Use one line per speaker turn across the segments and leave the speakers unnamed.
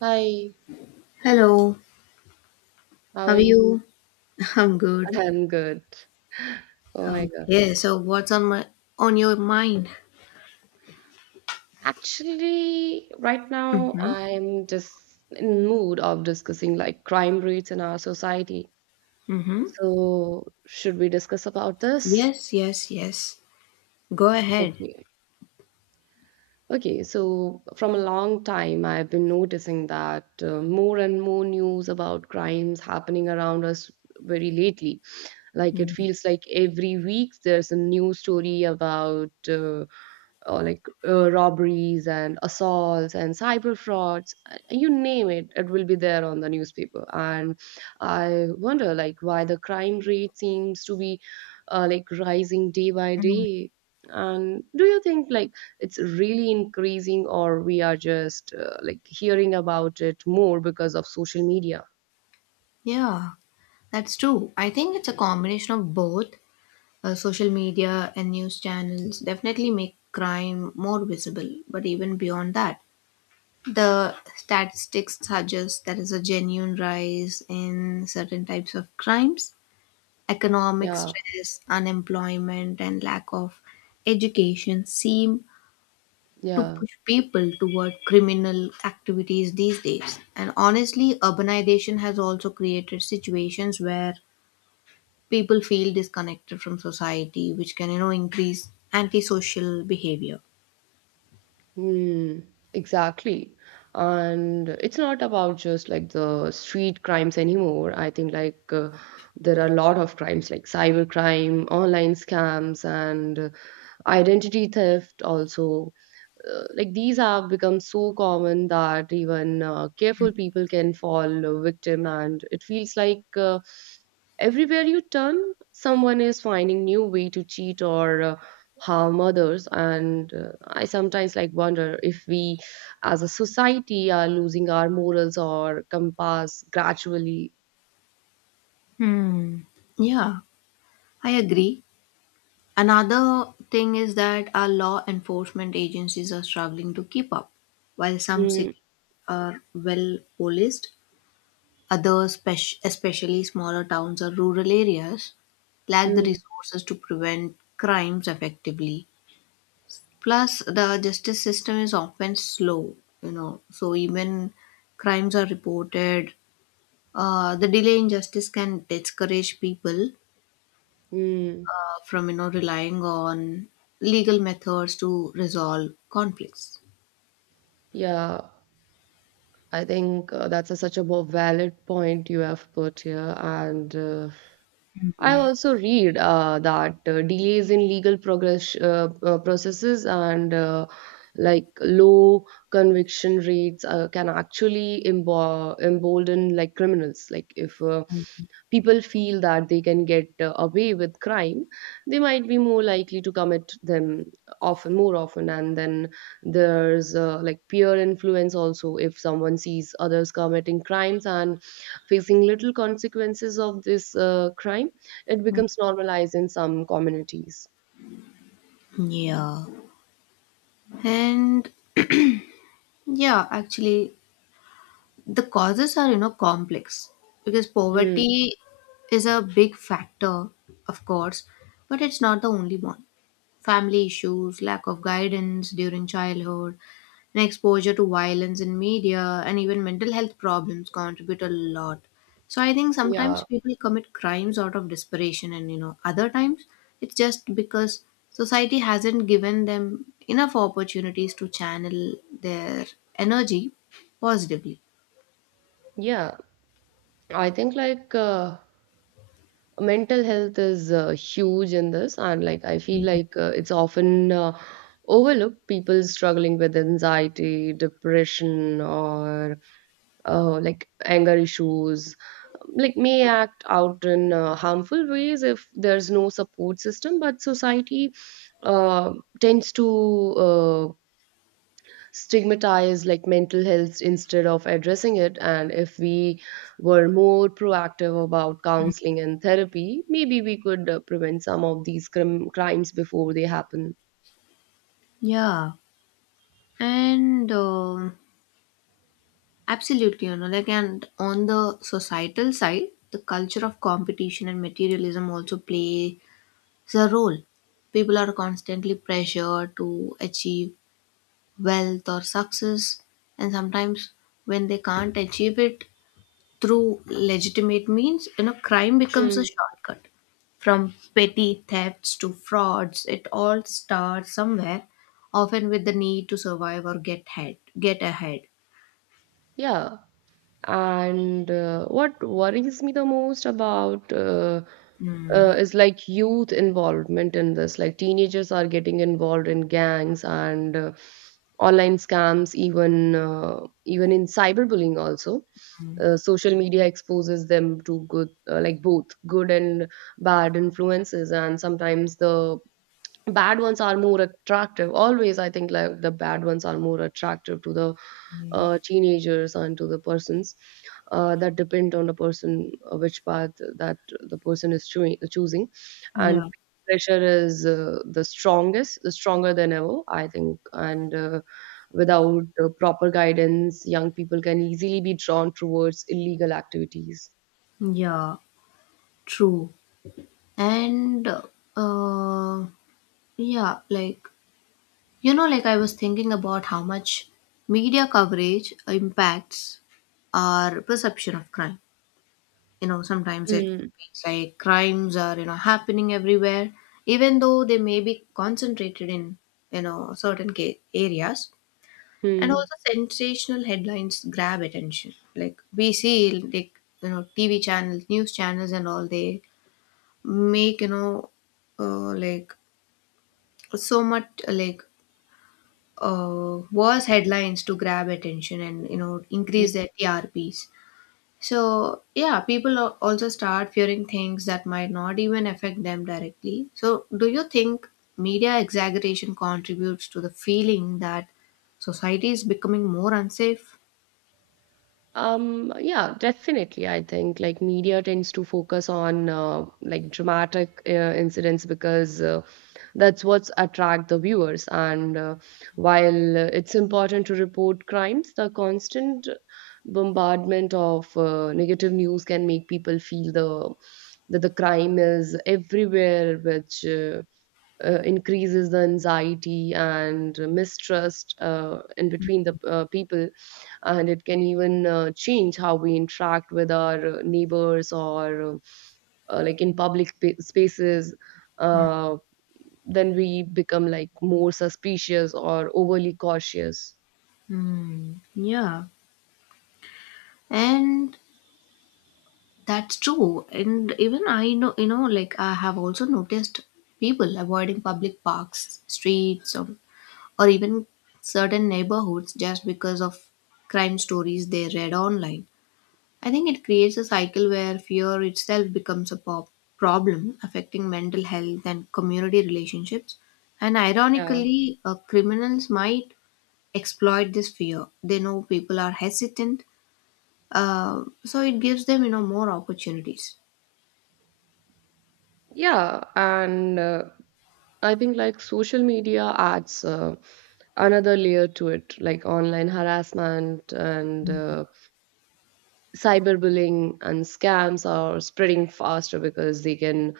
Hi,
Hello,
how
how
are
are
you?
you? I'm good.
I'm good. Oh my God.
Yeah, so what's on my on your mind?
Actually, right now
Mm-hmm.
I'm just in mood of discussing like crime rates in our society.
Mm-hmm.
So, should we discuss about this?
Yes, yes, yes. Go ahead.
Okay. Okay, so from a long time, I've been noticing that more and more news about crimes happening around us very lately. Like it
Mhm.
feels like every week there's a new story about robberies and assaults and cyber frauds, you name it, it will be there on the newspaper. And I wonder like why the crime rate seems to be like rising day by day, and do you think like it's really increasing or we are just like hearing about it more because of social media?
Yeah, that's true. I think it's a combination of both. Social media and news channels definitely make crime more visible, but even beyond that, the statistics suggest there is a genuine rise in certain types of crimes. Economic
Yeah,
stress, unemployment, and lack of education seem to
yeah.
push people toward criminal activities these days. And honestly, urbanization has also created situations where people feel disconnected from society, which can, you know, increase antisocial behavior.
Hmm. Exactly. And it's not about just like the street crimes anymore. I think like there are a lot of crimes like cyber crime, online scams, and identity theft also. Like these have become so common that even careful people can fall victim, and it feels like everywhere you turn someone is finding new way to cheat or harm others. And I sometimes like wonder if we as a society are losing our morals or compass gradually.
Hmm. Yeah, I agree. Another thing is that our law enforcement agencies are struggling to keep up. While some
Mm,
cities are well policed, especially smaller towns or rural areas, lack the
mm,
resources to prevent crimes effectively. Plus, the justice system is often slow, you know, so even crimes are reported. The delay in justice can discourage people
mm.
from, you know, relying on legal methods to resolve conflicts.
Yeah, I think that's a, such a more valid point you have put here, and I also read that delays in legal progress processes, and like low conviction rates can actually embolden like criminals. Like if people feel that they can get away with crime, they might be more likely to commit them more often. And then there's like peer influence also. If someone sees others committing crimes and facing little consequences of this crime, it becomes normalized in some communities.
Yeah. And yeah, actually, the causes are, you know, complex, because
Mm,
poverty is a big factor, of course, but it's not the only one. Family issues, lack of guidance during childhood, and exposure to violence in media, and even mental health problems contribute a lot. So I think sometimes
yeah,
people commit crimes out of desperation, and you know, other times it's just because society hasn't given them enough opportunities to channel their energy positively.
yeah. I think like mental health is huge in this, and like I feel like it's often overlooked. People struggling with anxiety, depression, or like anger issues, like may act out in harmful ways if there's no support system. But society uh, tends to uh, stigmatize like mental health instead of addressing it. And if we were more proactive about counseling and therapy, maybe we could prevent some of these crimes before they happen.
Yeah, and Absolutely, you know, like, and on the societal side, the culture of competition and materialism also plays a role. People are constantly pressured to achieve wealth or success, and sometimes when they can't achieve it through legitimate means, you know, crime becomes a
Mm.
shortcut. From petty thefts to frauds, it all starts somewhere, often with the need to survive or get ahead. Get ahead.
Yeah. And what worries me the most about
Mm,
is like youth involvement in this. Like teenagers are getting involved in gangs and online scams, even in cyberbullying also. Social media exposes them to like both good and bad influences, and sometimes the bad ones are more attractive always. I think like the bad ones are more attractive to the teenagers and to the persons that depend on the person which path that the person is choosing. And
yeah,
pressure is the stronger than ever, I think. And without proper guidance, young people can easily be drawn towards illegal activities.
yeah, true. And uh, yeah, like you know, I was thinking about how much media coverage impacts our perception of crime. You know, sometimes it
Hmm.
feels like crimes are, you know, happening everywhere, even though they may be concentrated in, you know, certain areas. And
Hmm.
also sensational headlines grab attention. Like we see, like, you know, tv channels, news channels, and all, they make, you know, uh, like so much worse headlines to grab attention and, you know, increase their trps. So, yeah, people also start fearing things that might not even affect them directly. So, do you think media exaggeration contributes to the feeling that society is becoming more unsafe?
Yeah, definitely. I think like media tends to focus on like dramatic incidents because that's what's attract the viewers. And while it's important to report crimes, the constant bombardment of negative news can make people feel the that the crime is everywhere, which increases the anxiety and mistrust in between the people. And it can even change how we interact with our neighbors or like in public spaces. Uh, then we become like more suspicious or overly cautious.
Hmm. Yeah, and that's true. And even I know, you know, like I have also noticed people avoiding public parks, streets, or even certain neighborhoods just because of crime stories they read online. I think it creates a cycle where fear itself becomes a problem affecting mental health and community relationships. And
Yeah,
ironically, criminals might exploit this fear. They know people are hesitant, so it gives them, you know, more opportunities.
yeah. And I think like social media adds another layer to it. Like online harassment and cyberbullying and scams are spreading faster because they can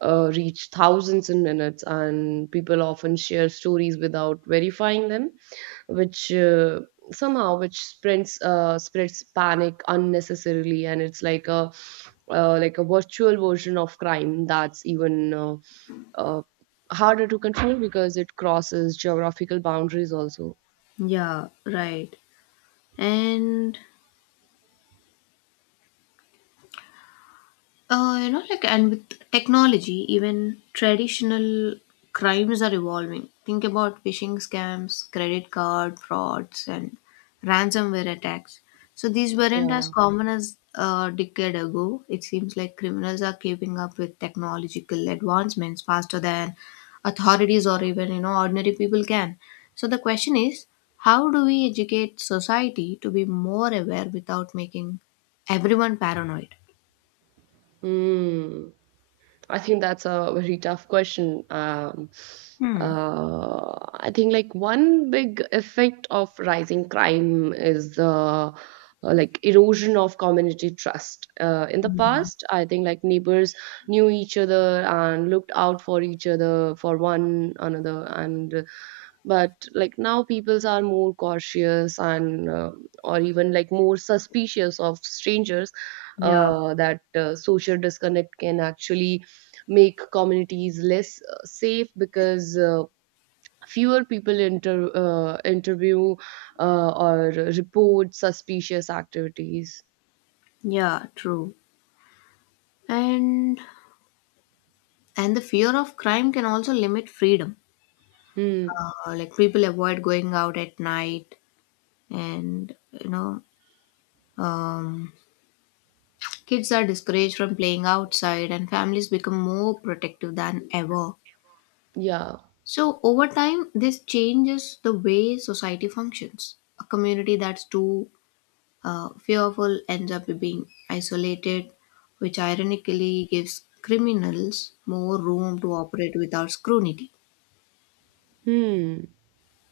reach thousands in minutes, and people often share stories without verifying them, which somehow which spreads spreads panic unnecessarily. And it's like a virtual version of crime that's even uh, harder to control because it crosses geographical boundaries also.
Yeah, right. And you know, like, and with technology, even traditional crimes are evolving. Think about phishing scams, credit card frauds, and ransomware attacks. So these weren't as
Yeah.
common as a decade ago. It seems like criminals are keeping up with technological advancements faster than authorities or even, you know, ordinary people can. So the question is, how do we educate society to be more aware without making everyone paranoid?
Hmm. I think that's a very tough question.
Hmm.
Uh, I think like one big effect of rising crime is the like erosion of community trust. In the
Mhm.
past, I think like neighbors knew each other and looked out for each other for one another. And but like now peoples are more cautious, and or even like more suspicious of strangers.
Yeah,
Uh, that social disconnect can actually make communities less safe because fewer people interview or report suspicious activities.
yeah, true. And the fear of crime can also limit freedom.
Hmm.
People avoid going out at night, and you know, um, kids are discouraged from playing outside, and families become more protective than ever.
Yeah.
So over time, this changes the way society functions. A community that's too fearful ends up being isolated, which ironically gives criminals more room to operate without scrutiny.
Hmm.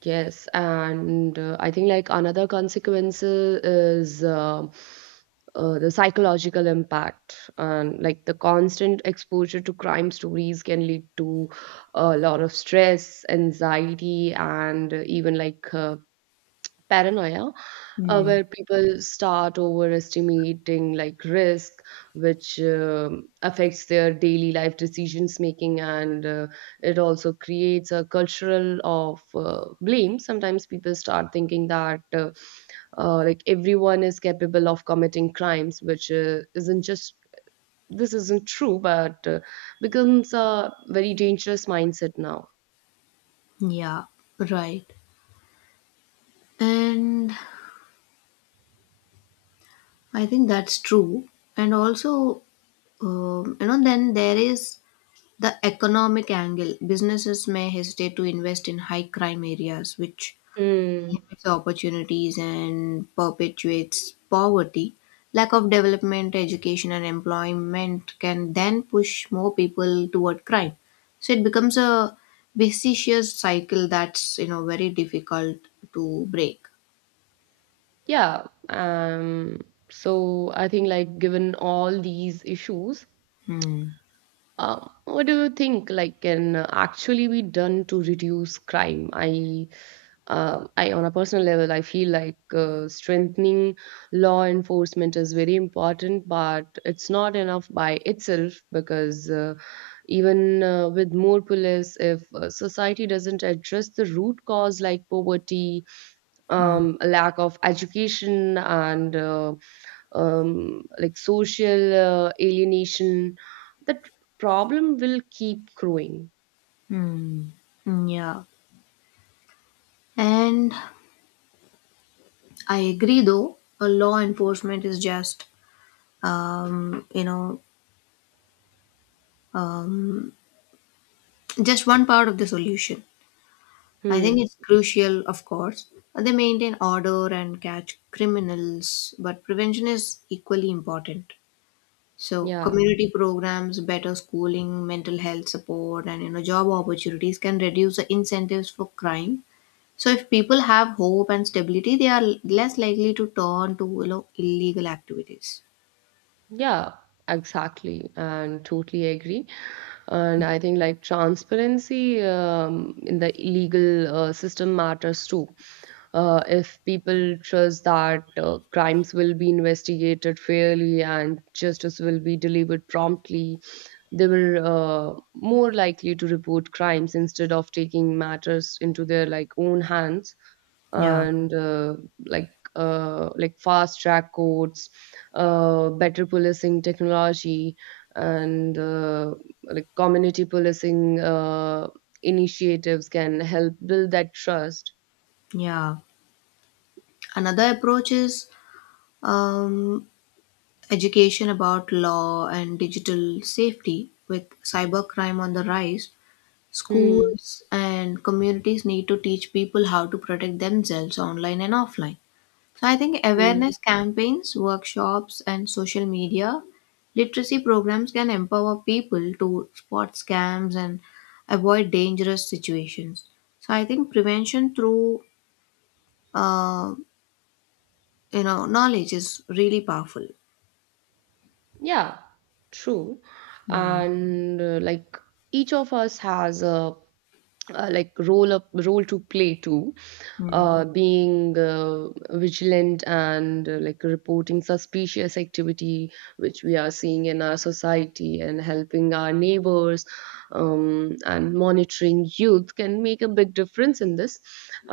Yes, and I think like another consequence is the psychological impact. And like the constant exposure to crime stories can lead to a lot of stress, anxiety, and even like paranoia,
Hmm.
where people start overestimating like risk, which affects their daily life decisions making. And it also creates a cultural of blame. Sometimes people start thinking that like everyone is capable of committing crimes, which isn't just this isn't true, but becomes a very dangerous mindset now.
Yeah, right. And I think that's true. And also, you know, then there is the economic angle. Businesses may hesitate to invest in high crime areas, which
Hmm.
limits opportunities and perpetuates poverty. Lack of development, education, and employment can then push more people toward crime. So it becomes a vicious cycle that's, you know, very difficult to break.
Yeah. So I think like given all these issues,
Hmm.
what do you think like can actually be done to reduce crime? I on a personal level, I feel like strengthening law enforcement is very important, but it's not enough by itself because even with more police, if society doesn't address the root cause like poverty,
Hmm.
lack of education, and like social alienation, that problem will keep growing.
Hmm. Yeah. And I agree, though, a law enforcement is just, um, you know, uh, just one part of the solution. I think
Hmm.
it's crucial, of course. They maintain order and catch criminals, but prevention is equally important. So,
Yeah.
community programs, better schooling, mental health support, and, you know, job opportunities can reduce the incentives for crime. So, if people have hope and stability, they are less likely to turn to, you know, illegal activities.
Yeah, exactly, and totally agree. And I think like transparency in the legal system matters too. If people trust that crimes will be investigated fairly and justice will be delivered promptly, they were more likely to report crimes instead of taking matters into their like own hands.
Yeah,
And like fast track courts, better policing technology, and like community policing initiatives can help build that trust.
yeah. Another approach is um, education about law and digital safety. With cybercrime on the rise,
Hmm.
schools and communities need to teach people how to protect themselves online and offline. So I think
Hmm.
awareness campaigns, workshops, and social media literacy programs can empower people to spot scams and avoid dangerous situations. So I think prevention through uh, you know, knowledge is really powerful.
Yeah, true.
Hmm.
And like each of us has a role to play too.
Hmm.
Uh, being vigilant and like reporting suspicious activity, which we are seeing in our society, and helping our neighbors and monitoring youth can make a big difference in this.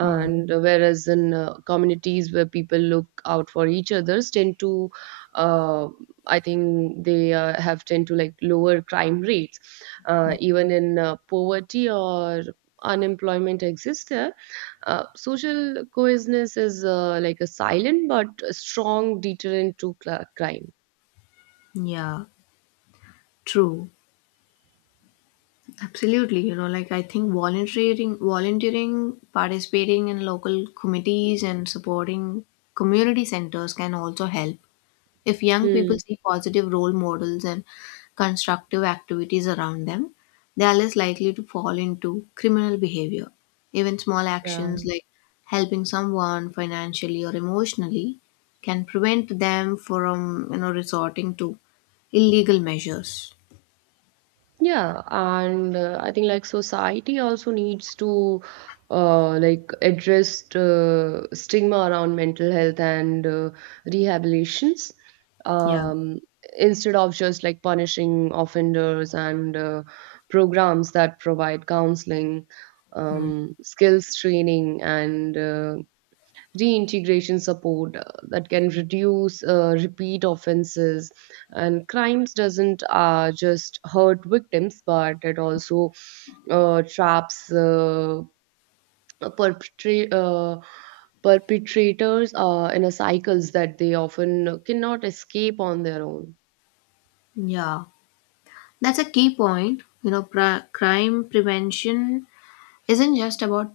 Hmm.
whereas in communities where people look out for each others tend to uh, I think they have tend to like lower crime rates, even in poverty or unemployment exists there. Uh, social cohesiveness is like a silent but a strong deterrent to crime.
Yeah, true. Absolutely. You know, like I think volunteering, participating in local committees and supporting community centers can also help. If young people
Hmm.
see positive role models and constructive activities around them, they are less likely to fall into criminal behavior. Even small actions
Yeah.
like helping someone financially or emotionally can prevent them from, you know, resorting to illegal measures.
Yeah, and I think like society also needs to like address stigma around mental health and rehabilitations,
Yeah.
um, instead of just like punishing offenders. And programs that provide counseling,
Hmm.
skills training, and reintegration support that can reduce repeat offenses. And crimes doesn't just hurt victims, but it also traps perpetra- uh, perpetrators in a cycles that they often cannot escape on their own.
Yeah, that's a key point. You know, crime prevention isn't just about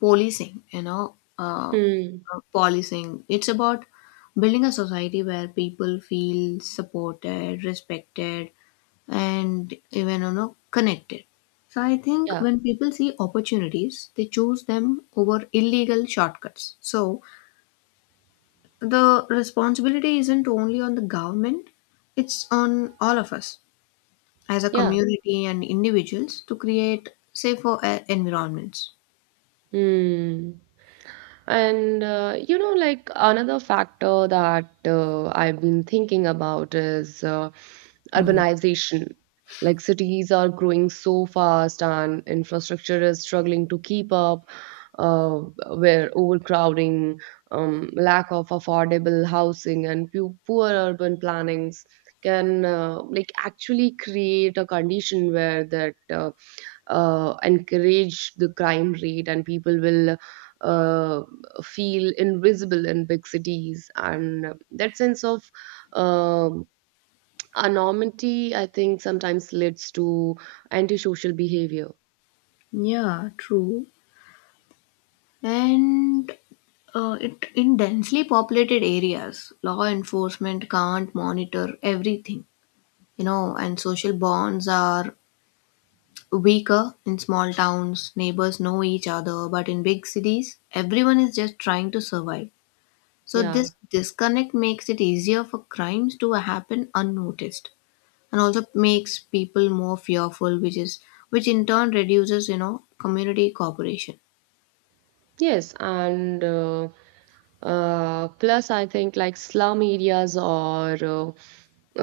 policing, you know,
Hmm.
policing. It's about building a society where people feel supported, respected, and even, you know, connected. So I think
Yeah.
when people see opportunities, they choose them over illegal shortcuts. So the responsibility isn't only on the government, it's on all of us, as a
Yeah.
community and individuals, to create safer environments.
Hmm. And you know, like another factor that I've been thinking about is
Hmm.
urbanization. Like cities are growing so fast and infrastructure is struggling to keep up, uh, where overcrowding, lack of affordable housing, and poor urban plannings can like actually create a condition where that encourage the crime rate. And people will uh, feel invisible in big cities, and that sense of um anonymity, I think, sometimes leads to antisocial behavior.
Yeah, true. And in densely populated areas, law enforcement can't monitor everything, you know, and social bonds are weaker in small towns. Neighbors know each other, but in big cities, everyone is just trying to survive. So,
Yeah.
this disconnect makes it easier for crimes to happen unnoticed, and also makes people more fearful, which is which in turn reduces, you know, community cooperation.
Yes, and plus I think like slum areas or uh,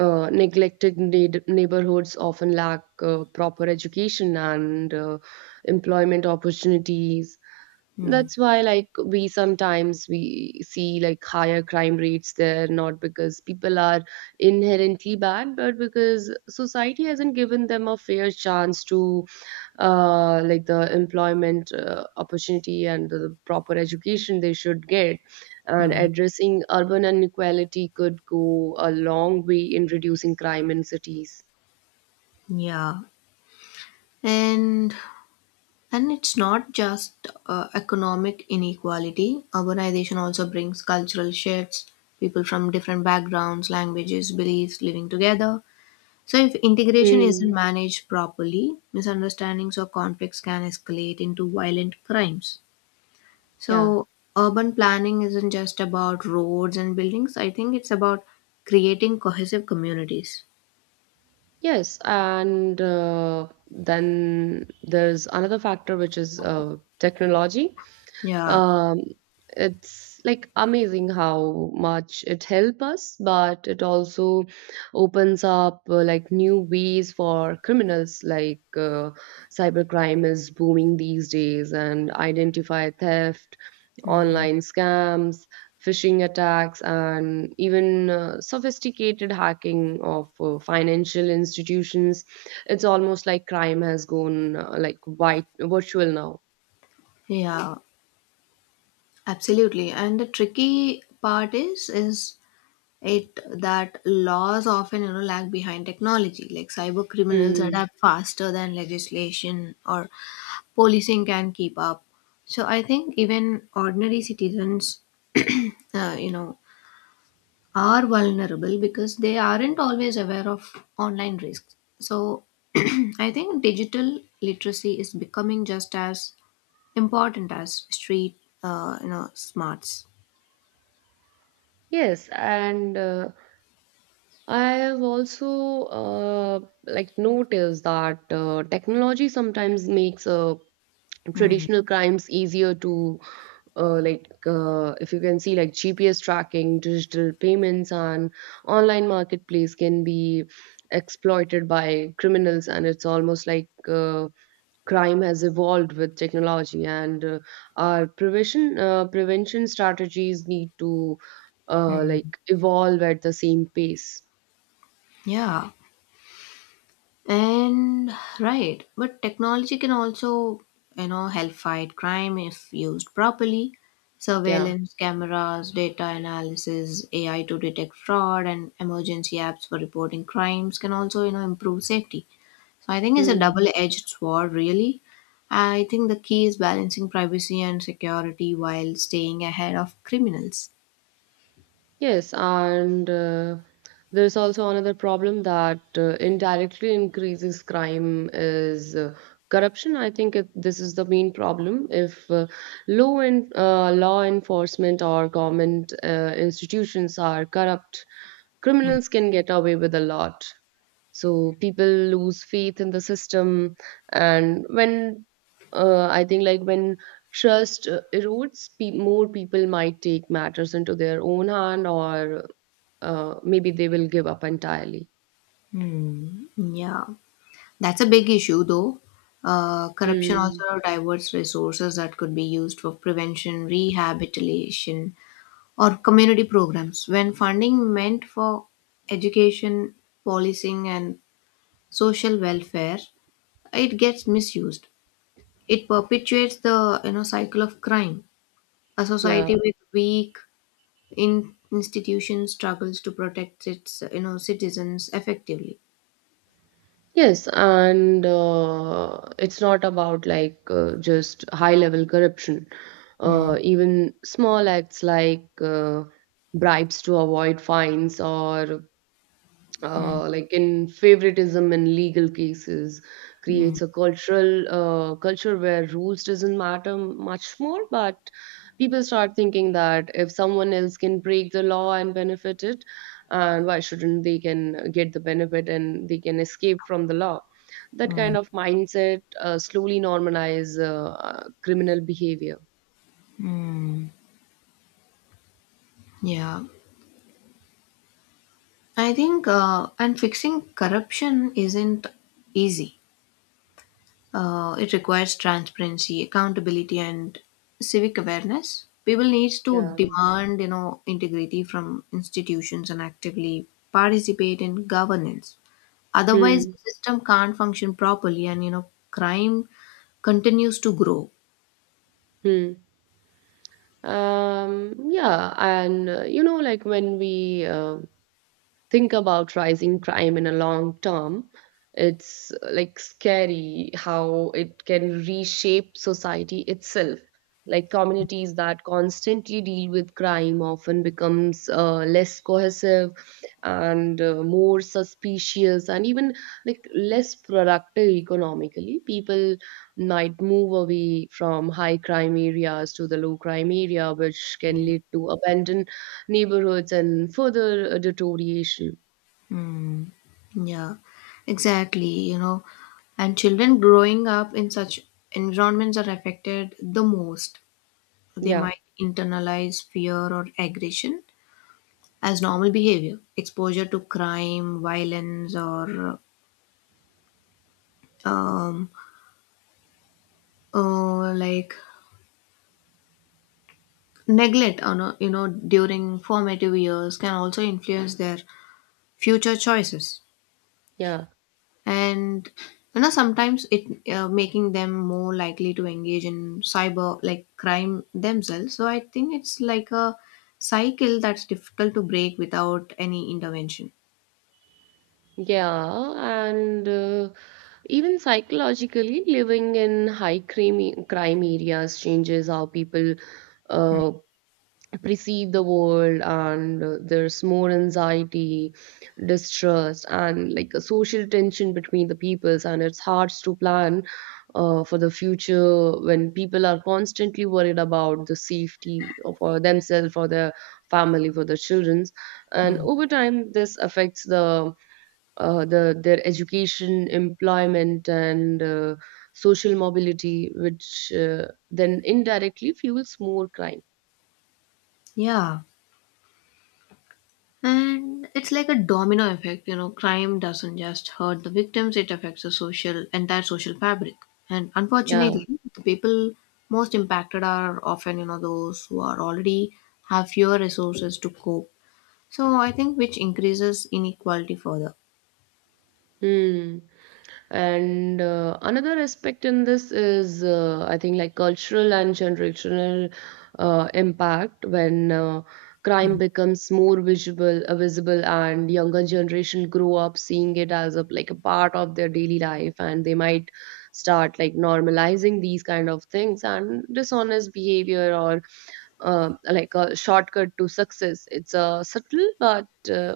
uh, neglected neighborhoods often lack proper education and employment opportunities.
Hmm.
That's why like we sometimes we see like higher crime rates there, not because people are inherently bad, but because society hasn't given them a fair chance to like the employment opportunity and the proper education they should get. And
Mm,
addressing urban inequality could go a long way in reducing crime in cities.
yeah. And it's not just economic inequality. Urbanization also brings cultural shifts. People from different backgrounds, languages, beliefs living together, so if integration isn't
Mm.
managed properly, misunderstandings or conflicts can escalate into violent crimes.
Yeah.
So, urban planning isn't just about roads and buildings. I think it's about creating cohesive communities.
Yes, and then there's another factor, which is technology.
Yeah.
um, it's like amazing how much it helps us, but it also opens up like new ways for criminals. Like cybercrime is booming these days, and identify theft,
Mm.
online scams, phishing attacks, and even sophisticated hacking of financial institutions. It's almost like crime has gone like white virtual now.
Yeah, absolutely. And the tricky part is it that laws often, you know, lag behind technology. Like cyber criminals
Mm.
adapt faster than legislation or policing can keep up. So I think even ordinary citizens, you know, are vulnerable because they aren't always aware of online risks. So I think digital literacy is becoming just as important as street, you know, smarts.
Yes, and I have also like noticed that technology sometimes makes
Hmm.
traditional crimes easier to if you can see like GPS tracking, digital payments, and online marketplace can be exploited by criminals, and it's almost like crime has evolved with technology, and our prevention strategies need to
Hmm.
like evolve at the same pace.
Yeah, and Right, but technology can also, you know, help fight crime if used properly.
Yeah.
Surveillance cameras, data analysis, AI to detect fraud, and emergency apps for reporting crimes can also, you know, improve safety. So I think it's a
Hmm.
double-edged sword, really. I think the key is balancing privacy and security while staying ahead of criminals.
Yes, and there's also another problem that indirectly increases crime is corruption. I think this is the main problem. If law enforcement or government institutions are corrupt, criminals can get away with a lot. So people lose faith in the system, and when I think like when trust erodes, more people might take matters into their own hand, or maybe they will give up entirely.
Hmm. Yeah, that's a big issue, though. Corruption
Mm,
also diverts resources that could be used for prevention, rehabilitation, or community programs. When funding meant for education, policing, and social welfare, it gets misused. It perpetuates the, you know, cycle of crime. A
yeah.
society with weak in institutions struggles to protect its, you know, citizens effectively.
Yes, and it's not about just high level corruption.
Mm,
Even small acts like bribes to avoid fines or like in favoritism in legal cases
mm,
creates a cultural culture where rules doesn't matter much more, but people start thinking that if someone else can break the law and benefit it, and why shouldn't they can get the benefit and they can escape from the law. That kind
mm.
of mindset slowly normalize criminal behavior.
Yeah, I think and fixing corruption isn't easy. It requires transparency, accountability, and civic awareness. People need to
Yeah.
demand, you know, integrity from institutions and actively participate in governance. Otherwise,
Hmm.
the system can't function properly, and, you know, crime continues to grow.
Hmm. Yeah, and you know, like when we think about rising crime in a long term, it's like scary how it can reshape society itself. Like communities that constantly deal with crime often becomes less cohesive and more suspicious and even like less productive economically. People might move away from high crime areas to the low crime area, which can lead to abandoned neighborhoods and further deterioration.
Hmm. Yeah, exactly. You know, and children growing up in such environments are affected the most. They
Yeah,
might internalize fear or aggression as normal behavior. Exposure to crime, violence, or um, uh, like neglect, you know, during formative years can also influence their future choices.
yeah,
And you know, sometimes it making them more likely to engage in cyber like crime themselves. So I think it's like a cycle that's difficult to break without any intervention.
yeah. And even psychologically, living in high crime areas changes how people
Hmm.
uh, perceive the world, and there's more anxiety, distrust, and like a social tension between the peoples, and it's hard to plan for the future when people are constantly worried about the safety of- for themselves, for their family, for their children, and
Hmm.
over time this affects the their education, employment, and social mobility, which then indirectly fuels more crime.
Yeah. And it's like a domino effect, you know, crime doesn't just hurt the victims, it affects the social entire social fabric. And
Yeah.
unfortunately, the people most impacted are often, you know, those who are already have fewer resources to cope. So I think which increases inequality further.
Hmm. And another aspect in this is, I think, like cultural and generational impact. When crime
Hmm.
becomes more visible, and younger generation grow up seeing it as a like a part of their daily life, and they might start like normalizing these kind of things and dishonest behavior, or like a shortcut to success. It's a subtle but uh,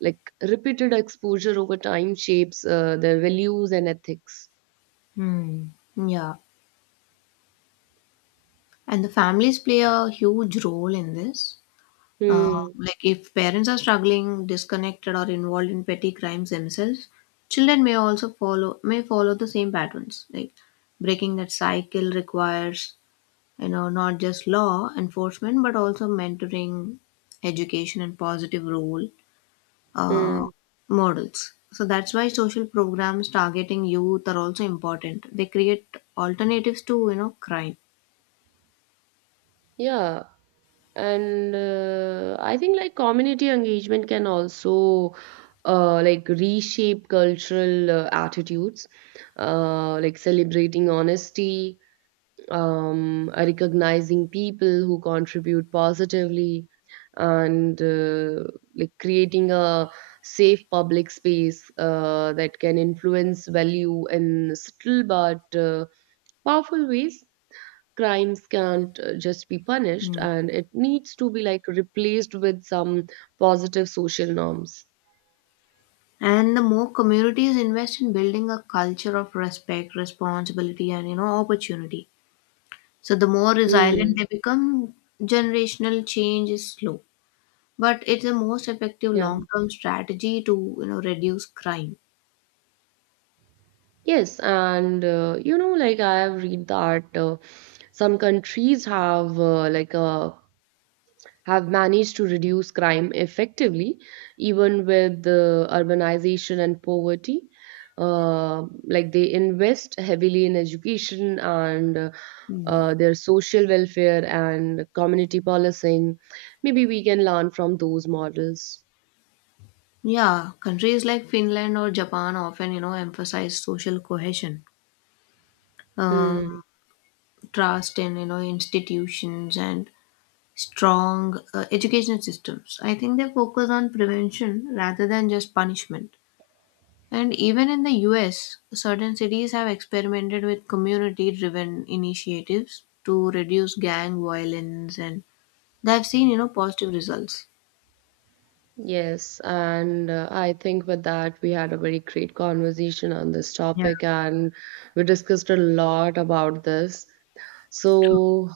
like repeated exposure over time shapes their values and ethics.
Hmm. Yeah. And the families play a huge role in this. Uh,
Hmm.
if parents are struggling, disconnected, or involved in petty crimes themselves, children may follow the same patterns. Like breaking that cycle requires, you know, not just law enforcement but also mentoring, education, and positive role uh,
Hmm.
models. So that's why social programs targeting youth are also important. They create alternatives to, you know, crime.
Yeah. And I think like community engagement can also like reshape cultural attitudes, like celebrating honesty, recognizing people who contribute positively, and like creating a safe public space that can influence value in subtle but powerful ways. Crimes can't just be punished,
Hmm.
and it needs to be like replaced with some positive social norms.
And the more communities invest in building a culture of respect, responsibility, and, you know, opportunity, so the more resilient
Mm,
they become. Generational change is slow, but it's the most effective
yeah.
long-term strategy to, you know, reduce crime.
Yes, and you know, like I have read that some countries have like a have managed to reduce crime effectively, even with the urbanization and poverty. Like they invest heavily in education and
Hmm.
their social welfare and community policing. Maybe we can learn from those models.
Yeah, countries like Finland or Japan often, you know, emphasize social cohesion, um,
Hmm.
trust in, you know, institutions and strong education systems. I think they focus on prevention rather than just punishment. And even in the US, certain cities have experimented with community driven initiatives to reduce gang violence, and they've seen, you know, positive results.
Yes, and I think with that, we had a very great conversation on this
Yeah,
topic, and we discussed a lot about this.
true.
So,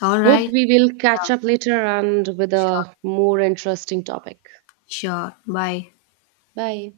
All
hope
right.
we will
Yeah.
catch up later and with
Sure.
a more interesting topic.
Sure. Bye.
Bye.